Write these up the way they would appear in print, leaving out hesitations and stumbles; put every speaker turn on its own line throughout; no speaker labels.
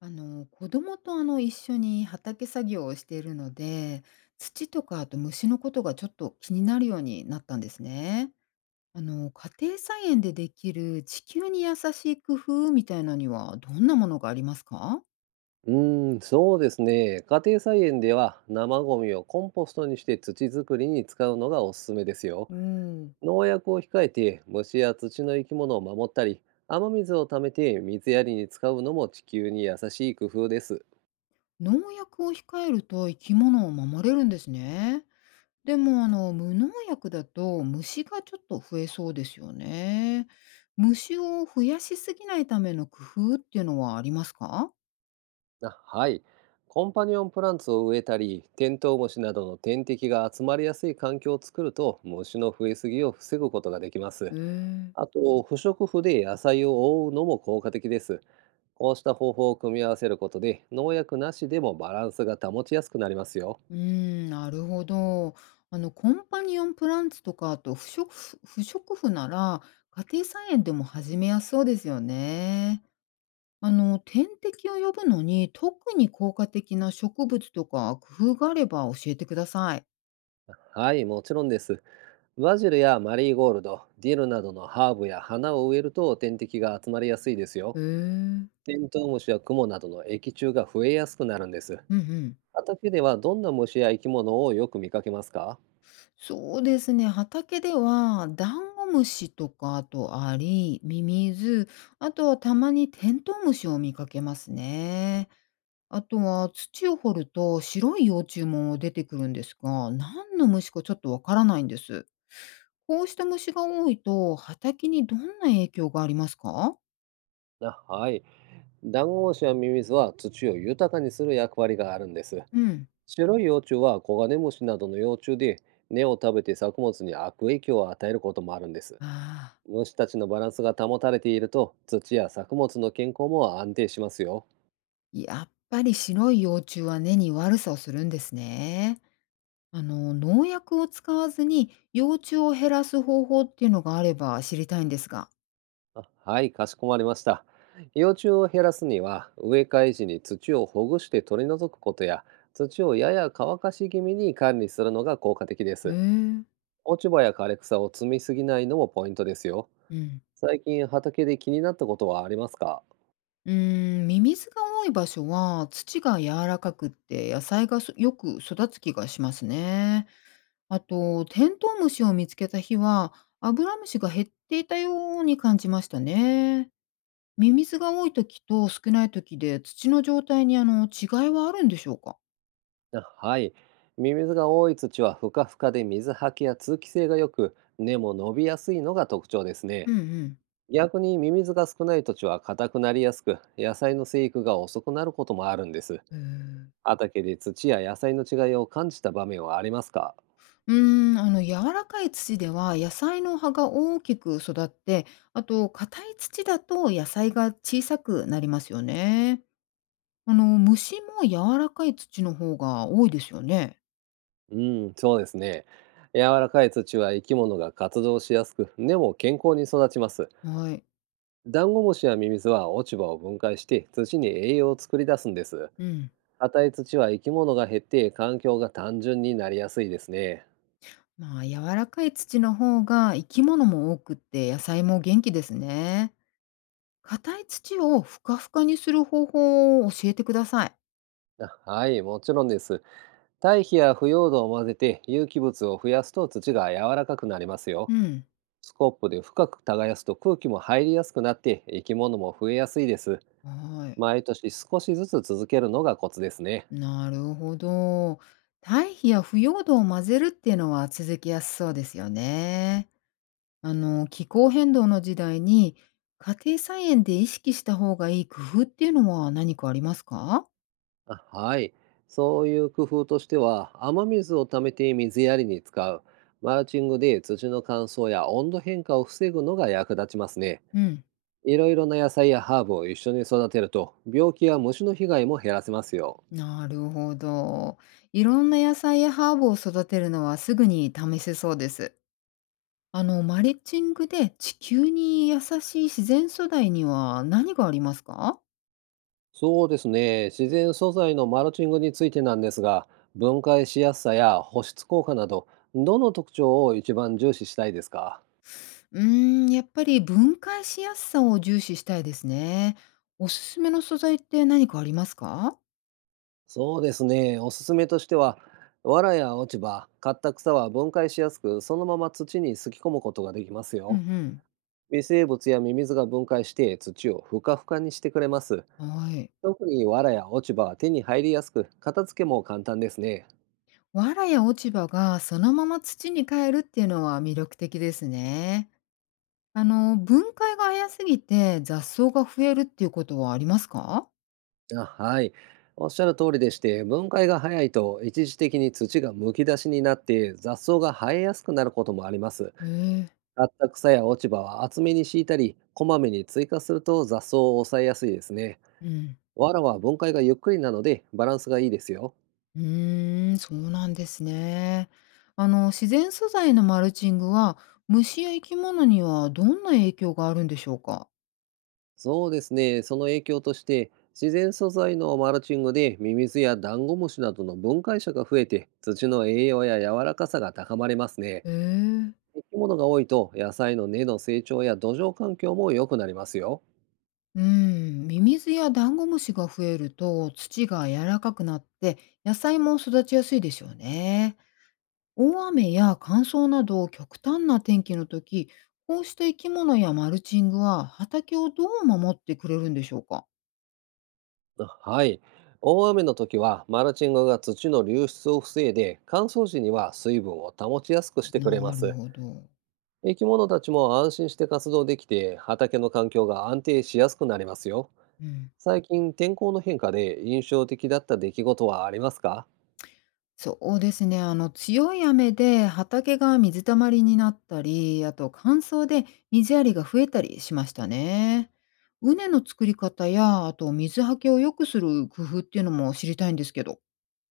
子供と一緒に畑作業をしているので、土とか、あと虫のことがちょっと気になるようになったんですね。家庭菜園でできる地球に優しい工夫みたいなにはどんなものがありますか？
そうですね。家庭菜園では生ゴミをコンポストにして土作りに使うのがおすすめですよ。
うん、
農薬を控えて虫や土の生き物を守ったり、雨水を貯めて水やりに使うのも地球に優しい工夫です。
農薬を控えると生き物を守れるんですね。でも無農薬だと虫がちょっと増えそうですよね。虫を増やしすぎないための工夫っていうのはありますか？
あ、はい。コンパニオンプランツを植えたり、テントウムシなどの天敵が集まりやすい環境を作ると虫の増えすぎを防ぐことができます。
へえ。
あと、不織布で野菜を覆うのも効果的です。こうした方法を組み合わせることで、農薬なしでもバランスが保ちやすくなりますよ。
うーん、なるほど。あの、コンパニオンプランツとか、あと不織布なら、家庭菜園でも始めやすそうですよね。あの、天敵を呼ぶのに、特に効果的な植物とか工夫があれば教えてください。
はい、もちろんです。バジルやマリーゴールド、ディルなどのハーブや花を植えると天敵が集まりやすいです
へ
よ。
え。
テントウムシやクモなどの益虫が増えやすくなるんです。
うんうん。
畑ではどんな虫や生き物をよく見かけますか？
そうですね。畑では、ダンゴムシとか、あとアリ、ミミズ、あとはたまにテントウムシを見かけますね。あとは土を掘ると白い幼虫も出てくるんですが、何の虫かちょっとわからないんです。こうした虫が多いと畑にどんな影響がありますか？
あ、はい。ダンゴムシやミミズは土を豊かにする役割があるんです。
うん。
白い幼虫はコガネムシなどの幼虫で、根を食べて作物に悪影響を与えることもあるんです。
ああ、
虫たちのバランスが保たれていると、土や作物の健康も安定しますよ。
やっぱり白い幼虫は根に悪さをするんですね。あの、農薬を使わずに幼虫を減らす方法っていうのがあれば知りたいんですが。
あ、はい、かしこまりました。幼虫を減らすには、植え替え時に土をほぐして取り除くことや、土をやや乾かし気味に管理するのが効果的で
へ
す。
え。
落ち葉や枯れ草を積みすぎないのもポイントですよ。
うん。
最近畑で気になったことはありますか？
うーん、ミミズが多い場所は土が柔らかくって野菜がそよく育つ気がしますね。あと、テントウムシを見つけた日はアブラムシが減っていたように感じましたね。ミミズが多い時と少ない時で土の状態に違いはあるんでしょうか？
あ、はい。ミミズが多い土はふかふかで水はけや通気性が良く、根も伸びやすいのが特徴ですね。
うんうん。
逆にミミズが少ない土地は硬くなりやすく、野菜の生育が遅くなることもあるんです。
へー。
畑で土や野菜の違いを感じた場面はありますか？
うーん、あの、柔らかい土では野菜の葉が大きく育って、あと硬い土だと野菜が小さくなりますよね。あの、虫も柔らかい土の方が多いですよね。
うん、そうですね。柔らかい土は生き物が活動しやすく、根も健康に育ちます。
はい。
ダンゴムシやミミズは落ち葉を分解して土に栄養を作り出すんです。
うん。
硬い土は生き物が減って環境が単純になりやすいですね。
まあ、柔らかい土の方が生き物も多くって野菜も元気ですね。硬い土をふかふかにする方法を教えてください。
あ、はい、もちろんです。堆肥や腐葉土を混ぜて有機物を増やすと土が柔らかくなりますよ。
うん。
スコップで深く耕すと空気も入りやすくなって、生き物も増えやすいです。
はい。
毎年少しずつ続けるのがコツですね。
なるほど。堆肥や腐葉土を混ぜるっていうのは続きやすそうですよね。あの、気候変動の時代に家庭菜園で意識した方がいい工夫っていうのは何かありますか？
あ、はい。そういう工夫としては、雨水を溜めて水やりに使う、マルチングで土の乾燥や温度変化を防ぐのが役立ちますね。
うん。
いろいろな野菜やハーブを一緒に育てると、病気や虫の被害も減らせますよ。
なるほど。いろんな野菜やハーブを育てるのはすぐに試せそうです。あの、マリッチングで地球に優しい自然素材には何がありますか？
そうですね。自然素材のマルチングについてなんですが、分解しやすさや保湿効果など、どの特徴を一番重視したいですか？
うーん、やっぱり分解しやすさを重視したいですね。おすすめの素材って何かありますか？
そうですね。おすすめとしては、藁や落ち葉、刈った草は分解しやすく、そのまま土にすき込むことができます
うんう
よ。
ん。
微生物やミミズが分解して土をふかふかにしてくれます。
はい。
特に藁や落ち葉は手に入りやすく、片付けも簡単ですね。
藁や落ち葉がそのまま土に帰るっていうのは魅力的ですね。あの、分解が早すぎて雑草が増えるっていうことはありますか？
あ、はい。おっしゃる通りでして、分解が早いと一時的に土がむき出しになって雑草が生えやすくなることもあります。
ええ、
刈った草や落ち葉は厚めに敷いたり、こまめに追加すると雑草を抑えやすいですね。
うん。
わらは分解がゆっくりなのでバランスがいいですよ。
うーん、そうなんですね。あの、自然素材のマルチングは、虫や生き物にはどんな影響があるんでしょうか？
そうですね、その影響として、自然素材のマルチングでミミズやダンゴムシなどの分解者が増えて、土の栄養や柔らかさが高まりますね。
へえ。
生き物が多いと野菜の根の成長や土壌環境も良くなりますよ。
うん、ミミズやダンゴムシが増えると、土が柔らかくなって、野菜も育ちやすいでしょうね。大雨や乾燥など極端な天気の時、こうした生き物やマルチングは、畑をどう守ってくれるんでしょうか？
はい。大雨の時はマルチングが土の流出を防いで、乾燥時には水分を保ちやすくしてくれま
なる
す。
ほど。
生き物たちも安心して活動できて、畑の環境が安定しやすくなりますよ。
うん。
最近天候の変化で印象的だった出来事はありますか？
そうですね。あの、強い雨で畑が水たまりになったり、あと乾燥で水やりが増えたりしましたね。畝の作り方や、あと水はけを良くする工夫っていうのも知りたいんですけど。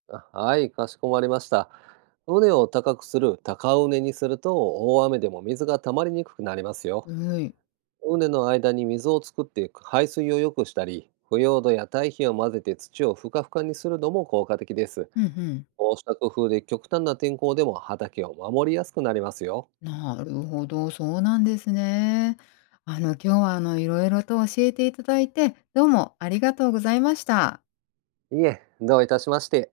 あ、はい、かしこまりました。畝を高くする高畝にすると大雨でも水が溜まりにくくなりますよ。
はい。
畝の間に水を作って排水を良くしたり、腐葉土や堆肥を混ぜて土をふかふかにするのも効果的です。
うんうん。
こうした工夫で極端な天候でも畑を守りやすくなりますよ。
なるほど、そうなんですね。あの、今日はいろいろと教えていただいて、どうもありがとうございました。
いえ、どういたしまして。